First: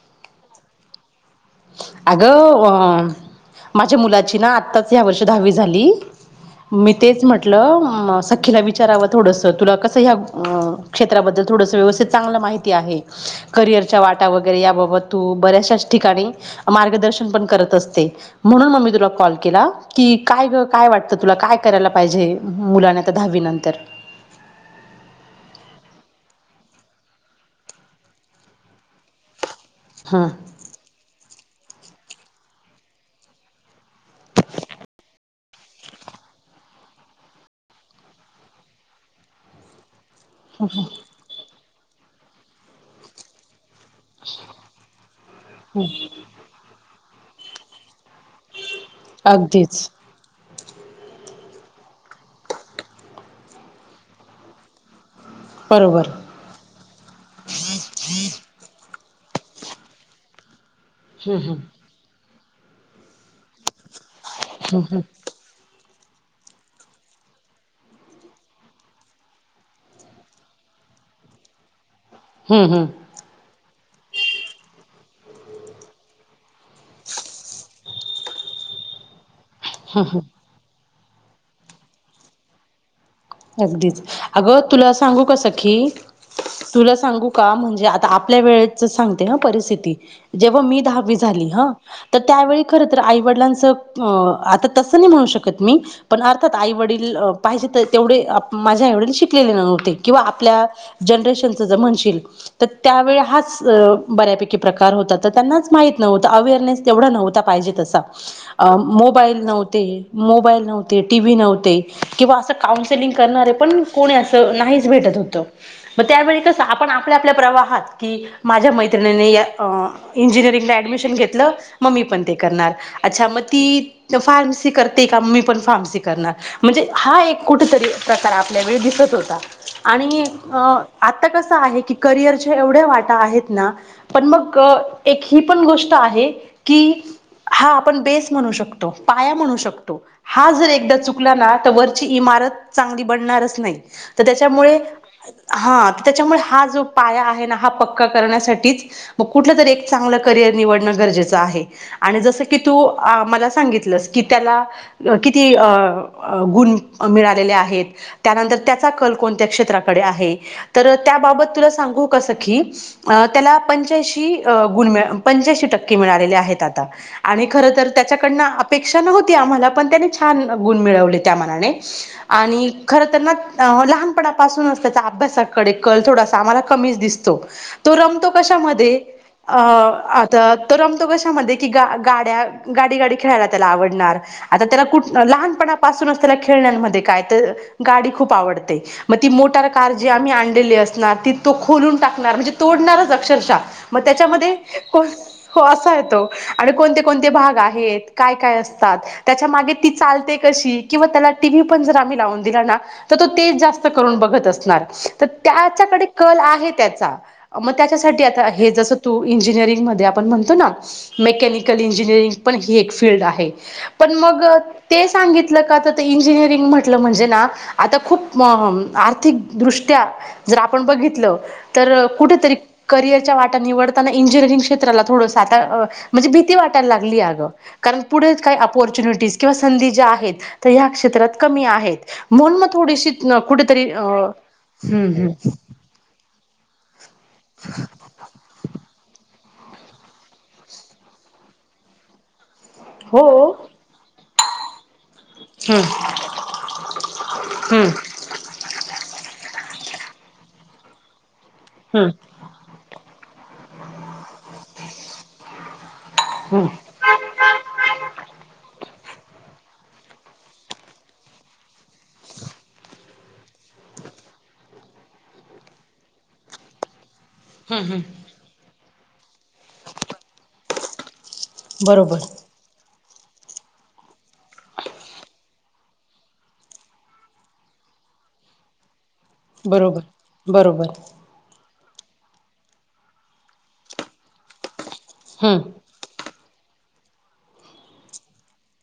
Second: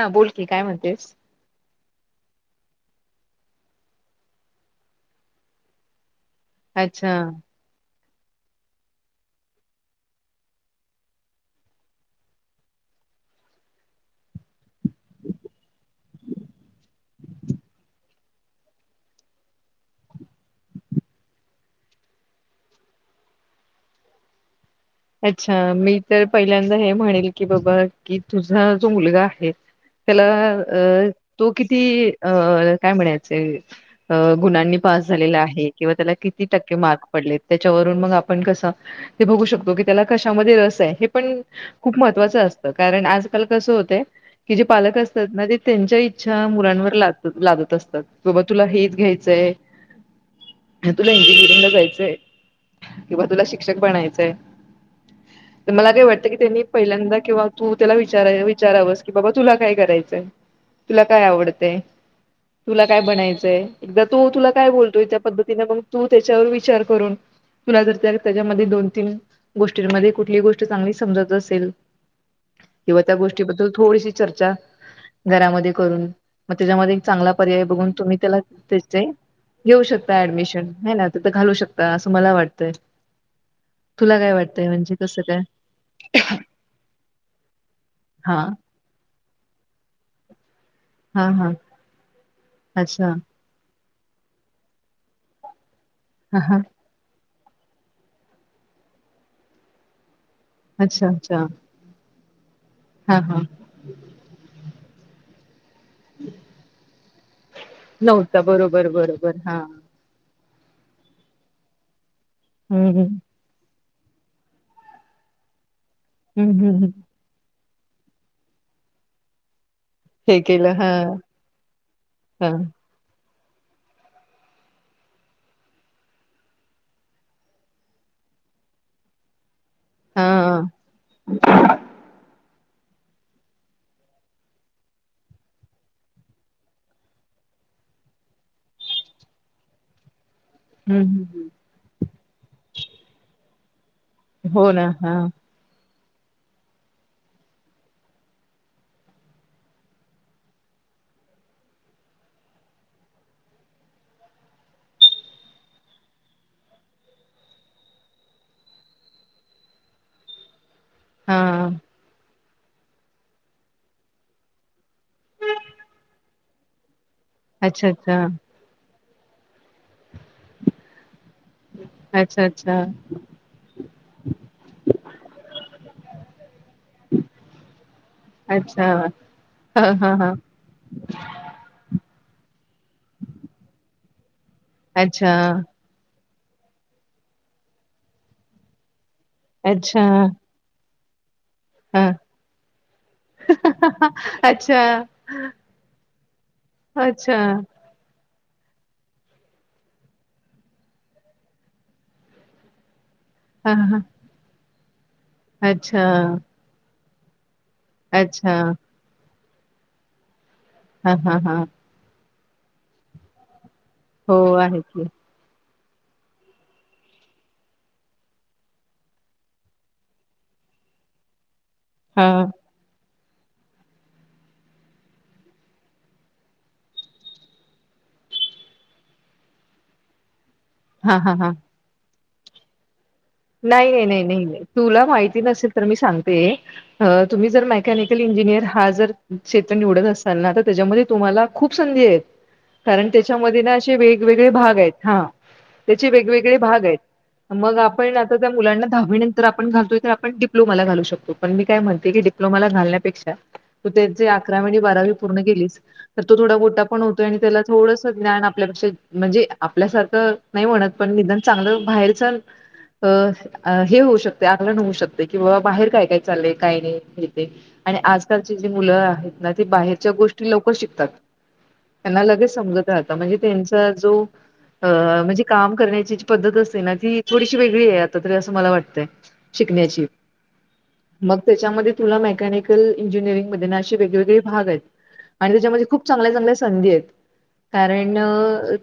हा बोलकी काय म्हणतेस? अगं अ माझ्या मुलाची ना आत्ताच ह्या वर्षी दहावी झाली मी अच्छा तेचं म्हटलं, सखीला विचारावं थोडसं तुला कसं ह्यां क्षेत्राबद्दल थोडसं व्यवस्थित चांगलं माहिती आहे. करियरंच्यां वांटा वगैरे यांबाबत तू बऱ्याचशाच ठिकाणीं मार्गदर्शन पणं करत असतें. म्हणूंन मी तुला कॉल केलां की काय गं? कायं वाटतं तुलां? काय करायलां पाहिजे मुलांना आता दहावीनंतर? अच्छा. मी तर पहिल्यांदा हे म्हणेलं की बाबा कि तुझा जो मुलगां आहे त्याला हं अ तो किती अ काय म्हणायचंय गुणांनी पास झालेलां आहे. किंवा त्याला किती किती टक्के मार्क पडलेत त्यांच्या वरून आपन मंग बघू शकतो की, कशामध्येरस आहे, हे पणं खूप महत्वाचं असतं. कारणं आजकाल कसं होतं कि जे पालक असतांत ना ते त्यांच्या इच्छा मुलांवर लाद लादत असतांत. बाबा तुला हेंच घ्यायचंय अगदीच तुला इंजिनिअरिंगला जायचंय किंवा तुला शिक्षक बनायचंय. मलां काय बरोबर वाटतं की त्यांनी पहिल्यांदा किंवा तू त्याला विचाराय विचारांवस कि बाबा तुला कायं करायचंय तुला कायं आवडतयं. तुला कायं बनायचंय? एकदा तो तुला कायं बोलतोय त्या पद्धतीने तू त्यांच्यावर विचार करून तुला जर त्या त्यांच्यामध्ये दोन-तीन गोष्टींमध्ये कुठलीही गोष्ट चांगली समजतं असेल हं हं किंवा त्या गोष्टींबद्दल थोडीशी चर्चा घरांमध्ये करून मग त्यांच्यामध्ये एक चांगला पर्याय बघून, तुम्ही त्याला त्याचे घेऊ शकतां ऍडमिशन. आहे ना? तिथं घालू शकतां असं मला वाटतंय. अगदींच. तुला काय अगं वाटतंय तुलां म्हणजे कसं सांगूका काय? सखि तुला सांगू का? म्हणजे आता हा आपल्या वेळेचं सांगते हं परिस्थिती जेंव्हा मी हा हा झालीं. अ त्यावेळीं खरं तरं अच्छा आईवडिलांच आतां तसं नाही म्हणू शकतं मी, पणं हा अर्थात हा आई वडील पाहिजे त तेवढे माझ्यां एवढे आई वडील शिकलेले नव्हते किंवा आ आपल्या अच्छा अच्छा जनरेशनचं म्हणशील तर हा त्यावेळी हा हाच बऱ्यापैकी प्रकार होतां तरं त्यांनाच माहीत नव्हतं. अवेअरनेस तेवढं नव्हतं आता पाहिजे तसां, नव्हता बरोबर बरोबर मोंबाईल हा नव्हते मो मोबाईल नव्हते, टीव्ही नव्हते किंवा असं हम्म हम्म काउन्सलिंग करणारे पणं कोणी असं नाहींच भेटतं होतं. हम्म हम्म हम्म. की माझ्यां मैत्रिणींनी अ हे केलं इंजिनिअरिंगला हा ऍडमिशन घेतलं, मम्मी पणं ते हा करणारं. अच्छा मंग ती फार्मसी करते का मी पण फार्मसी करणार, म्हणजे हा एक कुठंतरी प्रकार आपल्या वेळी दिसत होता. आणि हा आता कसं आहे की करियर ऐवढा वाटा आहे नां पण मग एक ही पण गोष्ट आहे की हां आपणं बेस म्हणू शकतो. पायां म्हणू शकतो हा जर एकदां हम्म हम्म चुकलां ना हम्म. तर वर चांदी पडणारच नाहीं तर हो त्यामुळें ना हा हं त्यांच्यामुळे हा जो पायां आहे ना हा पक्का करण्यासाठीच म कुठलं तरी एक चांगलं करियर निवडनं गरजेच आहे. जसकी तू मलां सांगित की त्याला किती अ गुणं मिळालेले आहेत. त्यांनंतर त्यांचा कल कोणत्या क्षेत्राकडे आहे? तरं हा त्याबांबतं तुलां सांगू सं त्याला पंच्याणशी गुण पंच्यांणशी टंक्के मिळालेले आहेत आता. आणि खर तर अच्छा अच्छा त्याच्याकडनं अपेक्षा नव्हती आम्हाला पण त्याने छान गुण मिळवले त्या मनात. अच्छा आणि खर लहानपणापून अस अभ्यासाकडे कल थोड आम्हा क. दिसतो तो रमतो अच्छा अच्छा कशामध्ये. अ हा हा हा आता तर आमतो कशामध्ये की ग गाडी. ाडी गाडी खेला त्याला आवड त्या अच्छा क ल. खेळण्यामध्ये काय तर गाडी खूप आवडते मग ती मोटार कार अच्छा जी आम्ही आणलेली असणार ती. तो खोलून हा टाकणार म्हणजे तोडणारच अक्षरशः मग त्याच्यामध्ये अच्छा असा येतो. आणि कोणते कोणते अच्छा भाग आहेत काय. त्याच्या त चाल क किवा त्याला टीवही पण जर आम्ही लावून दिला ना. तर तो तेच हा जास्त हा करून बघत असणार तर अच्छा त्याच्याकडे कल आहे त्याचा. मग त्याच्यासाठी आता अच्छा हे जसं तू इंजिनिअरिंगमध्येध्ये आपण म्हणतो ना हा हा हा मेकॅनिकल इंजिनिअरिंग. पण ह एक फीलड आहे पण हो मग आहे ते की सांगितलं का. इजिरिंग म्हट म्हणजे ना आता खूप आर्थिकदृष्ट्या जर आपण बघ. क. निव हा क्रे भी वाटयला लागलीण. चुनिटीधी ज्या आहेत हा हा केत्रात हा क आहेत म्ह थ. कुठेतरी नाही नाही अ नाही नाही नाही तुला हम्मम्. माहिती नसेल तर मी सांगते तुम्ही जर मेकॅनिकल इंजिनियर हा जर. क्षेत्र निवडत असताना आता त्याच्यामध्ये तुम्हाला खूप संधी आहेत. कारण हो त्याच्यामध्ये ना असे वेगवेगळे भाग आहेत हा. हम्म त्याचे वेगवेगळे भाग आहेत मग. हम्म आपण आता त्या मुलांना दहावी नंतर आपण घलो तर आपण डीप्लोमा घलू शकतो. पण मी काय म्हणते हम्म की डिप्लोमाला घलण्यापेक्षा. अकरावी आणि बारावी पूर्ण केलीच तर तो थोडा हम्म गोटा पण होतोय आणि त्याला थोडंस ज्ञान आपल्यापेक्षा. म्हणजे आपल्यासारखं नाही म्हणत पण निधान चांगलं बाहेरचल. अ हे होऊ शकते आगलान होऊ शकते कि बा बाहेर काय काय चालेल काय नाही. हम्म आणि हम्म आजकालचे जे मुलं आहेत. ना ते बाहेरच्या गोष्टी लवकर शिकतात बरोबर त्यांना लगेच समजत. णज त्यां जो म्हणजे काम करण्याची पद्त असते ना ती. व त्या. बरोबर बरोबर तुला मेकॅनिकल इंजिनिअरिंग मध्ये ना अे वेगवेगळे भाग आहेत आणि हम्म त्याच्यामध्ये खूप चांगल्या चांगल्या. संधेत. कारण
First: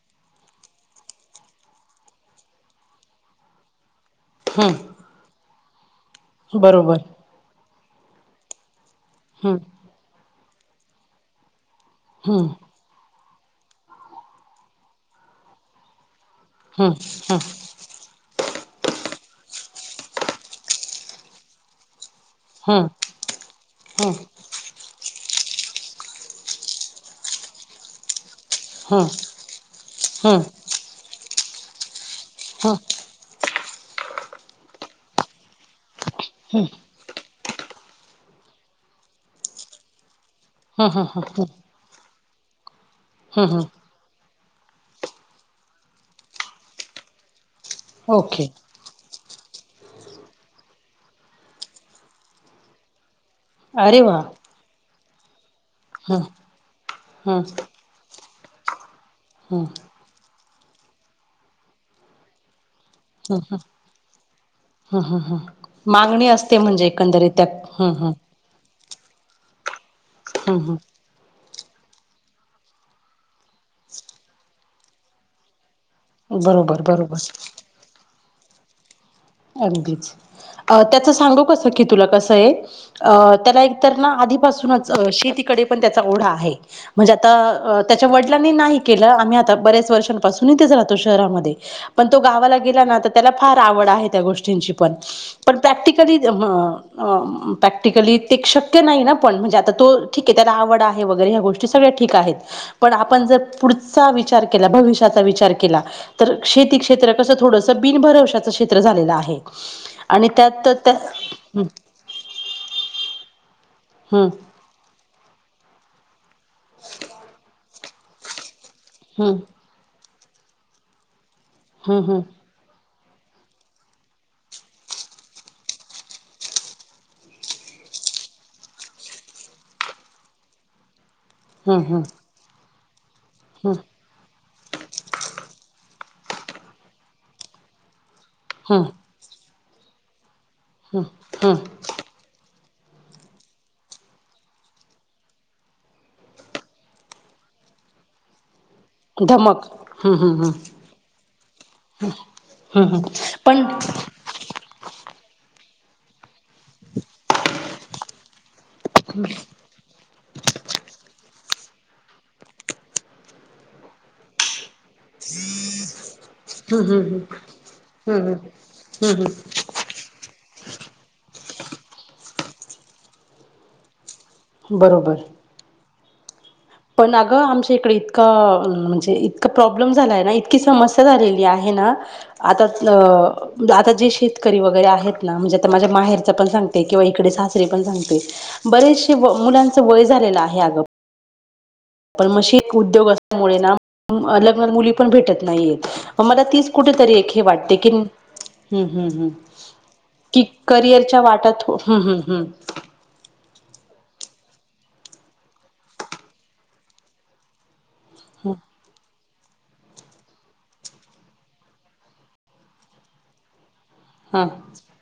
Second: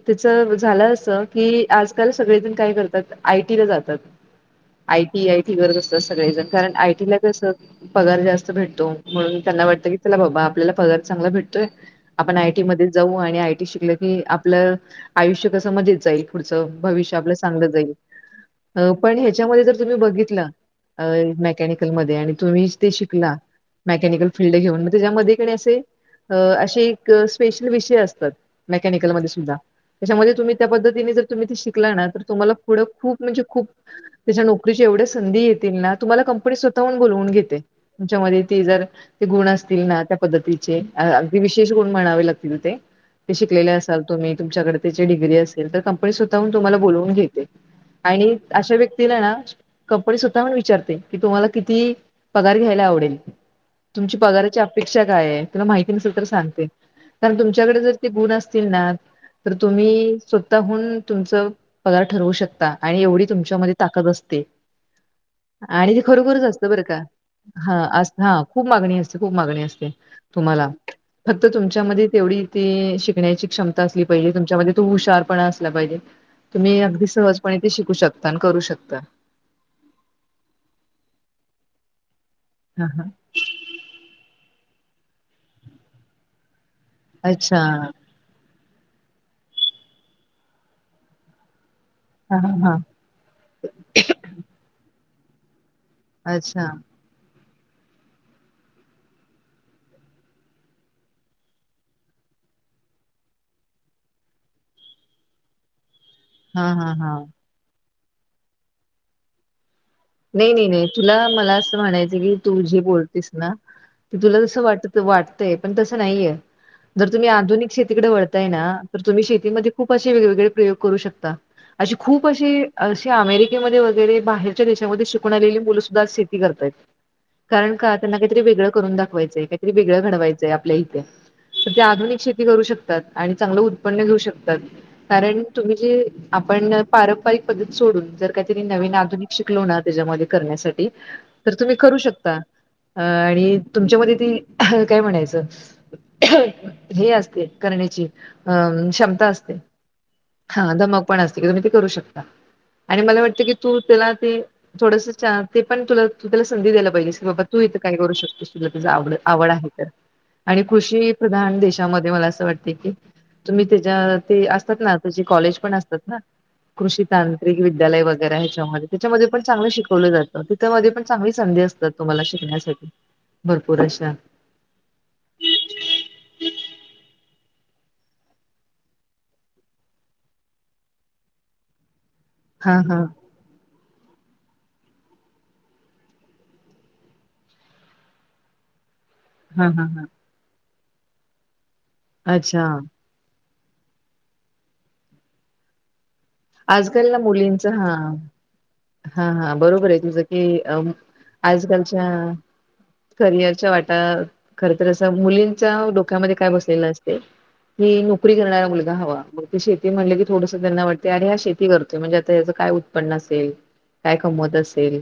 त्याच झालं अस की आजकाल सगळेजण काय करतात आय. जात हम्म आय टी आयी व असतात सगळेण कारण बरोबर आयटीला कस. पगार जास्त भेटतो म्हणून हम्म त्यांना वाटतं की चला बाबा आपल्याला पगार चांगला भेटतोय. आपण हम्म आय टी मध्ये जाऊ आणि आयटी शिकलं की आपलं आयुष्य कसं मजेत जाईल. पुढचं हम्म भविष्य आपल्या हम्म सांगलं जाईल. पण ह्याच्यामध्ये जर तुम्ही बघितलं मेकॅनिकलमध्ये. तुम्ही हम्म शिकला मेकनिकल फीलल्ड घेऊन त्याच्यामध्ये. असे एक स्पेशल विषय असतात. हम्म हम्म मेकॅनिकलमध्ये सुद्धा त्याच्यामध्ये हम्म तम् त्या पद्धतीने जर तुम्ही शिकला ना. तुम्हाला पुढं हम्म खूप म्हणजे खूप त्याच्या नोकरीच्या एवढ्या संधी येत. तु कं स्वतः बून घेते तच्या गुण अस. पद्ती हम्म हम्म अग हम्म विशेष कोण म्हणावे लागतील त ते हम्म शिकलेले हम्म असाल तुम्. तुमच्याडे त्याचीडग्री असल तर कंपनी स्वतःून तुम्हाला बलावून घेत. आणि ओके अशा व्यक्तीला ना. कपडे स्वतः म विचारते की तुम्हाला किती पगार घ्यायला आवडेल. अरे वा तुमची पगाराची अपेक्षा काय आहे. तुला माहिती नसल हम्म तर सांगते कारण हम्म तुमच्याकडे जर ते गुण असतील ना तर हम्म हम्म तुम्ही. हून तुमच पगार ठरवू शकता आणि एवढी हम्म तुमच्यामध्ये ताकद असते. हम्म हम्म हम्म आणि ते मागणी खरोखरच असते असत बरं म्हणजे का एकंदरीत त्या हा हम्म अस हम्म हा खूप मागणी अस.. खुप मागनी असते हम्म तुम्हाला. तर तुमच्यामध्ये तेवढी ते शिकण्याची क्षमता असली पहिले तुमच्यामध्ये तू हुशार पण... शिकला पाहिजे हम्म तुम्ही बरोबर अगदी बरोबर सहजपणे ते शिकू शकता आणि करू शकता. अगदीच त्याच सांगू कस की तुला कस. हां, हां. अं त्याला एकतर आधीपासून शेतीकडे पण त्याचा ओढा आहे. म्हणजे अच्छा. आता त्याच्या वडिलांनी नाही.. केलं आम्ही आता बऱ्याच वर्षांपासूनच राहतो शहरामध्ये. पण तो हां, हां, गावाला हां. गेला ना त त्याला फार आवड आहे. तेनचि पण पण प्रॅटलीकली अच्छा. अंअं.. प्रॅक्टिकली ते शक्य नाही ना पण म्हणजे आता तो ठीक आहे त्याला आवड आहे वगैरे ह्या गोष्टी सगळ्या ठीक आहेत... पण आपण जर पुढचा विचार केला भविष्याचा विचार केला.. तर हां, शेती हां, क्षेत्र हां. कसं थोडस बिनभरवशाचं क्षेत्र झालेलं आहे. आणि नाही नाही त्यात नाही त्या तुला मला असं म्हणायचं की तूझी बोलतेस ना.. ते हम्म तुला तस वाट वाटतय पण तसं नाहीये जर तुम्ही आधुनिक शेती.. तिकडे वळताय ना तर तुम्ही हम्म शेतीमध्ये खूप असे वेगवेगळे प्रयोग करू शकता. अशी हम्म हम्म खूप अशी अशी अमेरिकेमध्ये वगैरे बाहेरच्या देशत... त्यामुळ शिकून आलेली मुलं सुद्धा शेती करतयत. कारण का त्यांना काहीतरी वेगळं करून दाखवायचंय काहीतरी वेगळं घडवायचंय आपल्या इथे. तर ते हम्म आधुनिक हम्म शेती करू शकतात आणि चांगलं उत्पन्न घेऊ शकतात कारण तुम्ही जे... आपण पारंपरिक पद्धत सोडून जर काहीतरी हम्म हम्म नवीन हम्म आधुनिक शिकलो ना त्याच्यामध्ये.. करण्यासाठी हम्म तर तुम्ही हम्म करू शकता. अ आणि तुमच्यामध्ये ती काय म्हणायचं. हे असते करण्याची. अ क्षमता असते, धमक हम्म हम्म हा धमक पण असते तुम्ही ते करू शकता. हम्म हम्म आणि हम्म मला वाटतं की पण तू हम्म त्याला ते थोडस चांस ते पण तुला.. तू त्याला संधी द्यायला पाहिजे की बाबा तू इथं काय करू शकतोस तुला तुझ आवड आवड आहे तर. आणि कृषी प्रधान देशामध्ये मला असं वाटते की तुम्ही त्याच्या ते... म्हनतात ना तशि कॉलेज पण असतात ना हम्म कृषी हम्म तांत्रिक विद्यालय हम्म वगैरे हम्म ह्याच्यामध्ये. हम्म त्याच्यामध्ये पण चांगले शिकवले जातं तिच्यामध्ये पण चांग.. चांगली संधी असतात तुम्हाला शिकण्यासाठी भरपूर अशा.. बरोबर. पण अगं आमच्या इकडे इतकं अ म्हणजे इतका प्रॉब्लेम झालाय ना इतकी समस्या झालेली आहे. ना आता हा हा अ आता.. जे शेतकरी वगैरे आहेत ना म्हणजे आता माझ्या माहेरच पण सांगते किंवा इकडे सासरी पण सांगते बरेच... हा मुलांचं हा वय हा झालेलं आहे आग.. पण अच्छा मशीन उद्योग असल्यामुळे ना लग्नात मुली पण भेटत नाहीयेत. मग मला तीच आजकाल कुठेतरी ना एक हे मुलींच वाटते हा कि... हम् हम्म हम् हा हा बरोबर आहे तुझं की अ, करिअरच्या वाटत हम् आजकालच्या हम् हम्म. करिअरच्या वाटा.. खर तरर असं मुलींच्या डोक्यामध्ये काय बसलेलं असते की नोकरी करणारा मुलगा हवा. मग ते शेती म्हणले की थोडसं त्यांना वाटते अरे हा शेती करतोय म्हणजे आता याचं काय उत्पन्न असेल. काय हम्म कमत असेल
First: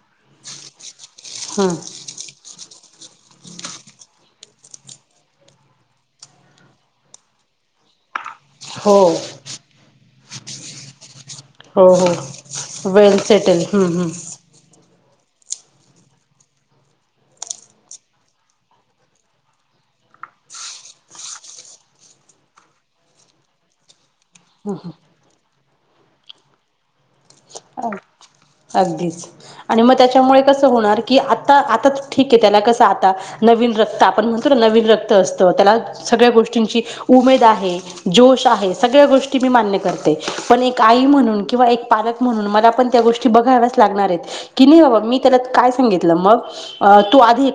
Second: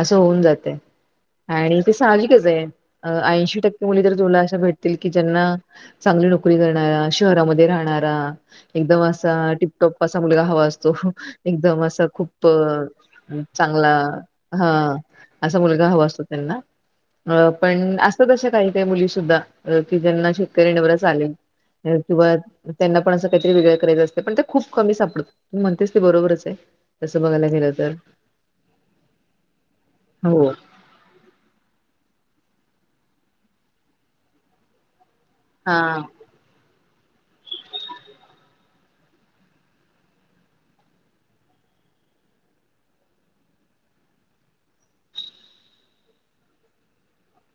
असं होऊन जाते हम्म आणि ते सांजिकच हे. ऐंशी टक्के मुली तर तुला अशा भेटतील की ज्यांना चांगली नोकरी करणारा शहरामध्ये राहणारा.. हो एकदम असा टिपटॉप असा मुलगा हवा असतो एकदम हो असा खूप.. हो वेल सेटल चांगला हम्म हम्म हा असा मुलगा हवा असतो त्यांना. अ पण असं तश काही काही मुली सुुद्धा की ज्यांना शेतकरी नवरच चालेल. किंवा त्यांना पण असं काहीतरी वेगळं करायचं असतं पण ते खूप कमी सापडत म्हणतेस ते बरोबरच आहे तसं बघायला गेलं तर.. अगदीच आणि मग त्याच्यामुळे हो. कस होणार की आता आता ठीक आहे त्याला कस.. ता नवीन रक्त आपण म्हण नवीन रक्त त्याला हा. सगळ्या गोष्टींची उमेद आहे जोश आहे सगळ्या गोष्टी मी मान्य करते पण एक आई म्हणून किंवा एक पालक ण मण गो ब ला बा मी त्या काय सगित [unintelligible] त आधी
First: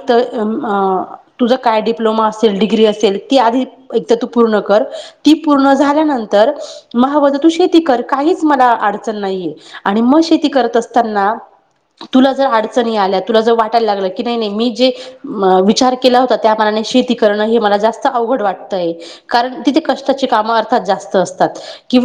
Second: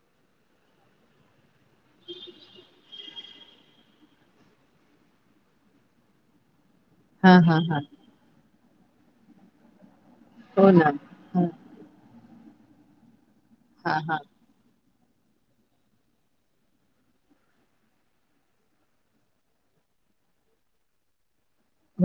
तुझ काय डिप्लोमा असेल डिग्री असेल ती आधी एक तू पूर्ण कर ती पूर्ण झाल्यानंतर मव हा तू हा शेती हा. कर काहीच मला अडचण नाहीे आणि मग शेती हो करत ना. असताना हो. तुला जर अडचणी आल्यात तुला जर वाटायला हा लागलं हा की नाही नाही मी जे विचार केला होता त्याना शेती करण हे मला जास्त अवघड वाटतय कारण तिथे क काम अर्थात जास्त अस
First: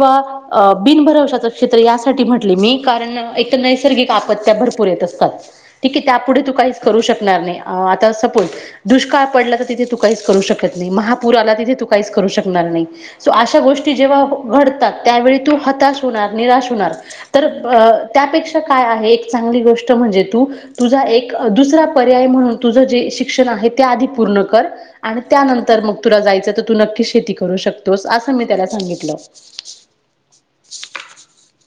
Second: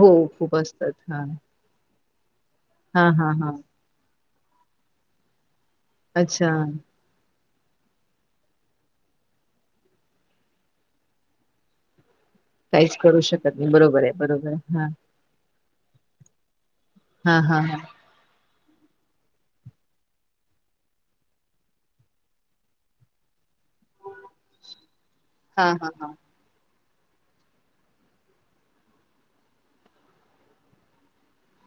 हो खूप असतात हा बिनभरव क्षेत्र यासाठी म्हटले मी हा कारण हा हा एक नैसर्गिक त्या भरपूर येत असतात ठी त्यापुढे अच्छा तू काही करू शकणार नाही आता सपोज दुष्काळ पडला तर तिथे तू काहीच करू शकत नाही महापूर आला तिथे तू काही नाही काहीच करू शकत अशा नाही गोष्टी बरोबर आहे जेव्हा बरोबर आहे हा घडतात त्यावेळी तू हताश होणार निराश होणार हा तर हा हा त्यापेक्षा च गो म्हणजे त तुझा एक दुस पर्याय म्हणून तुझे शिक्षण आहे त्या आधी पूर्ण कर आणि हा त्यानंतर हा मग तुला जायचं तू नक्की शेती करू शकतोस असं मी त्याला सांगितलं [inaudible]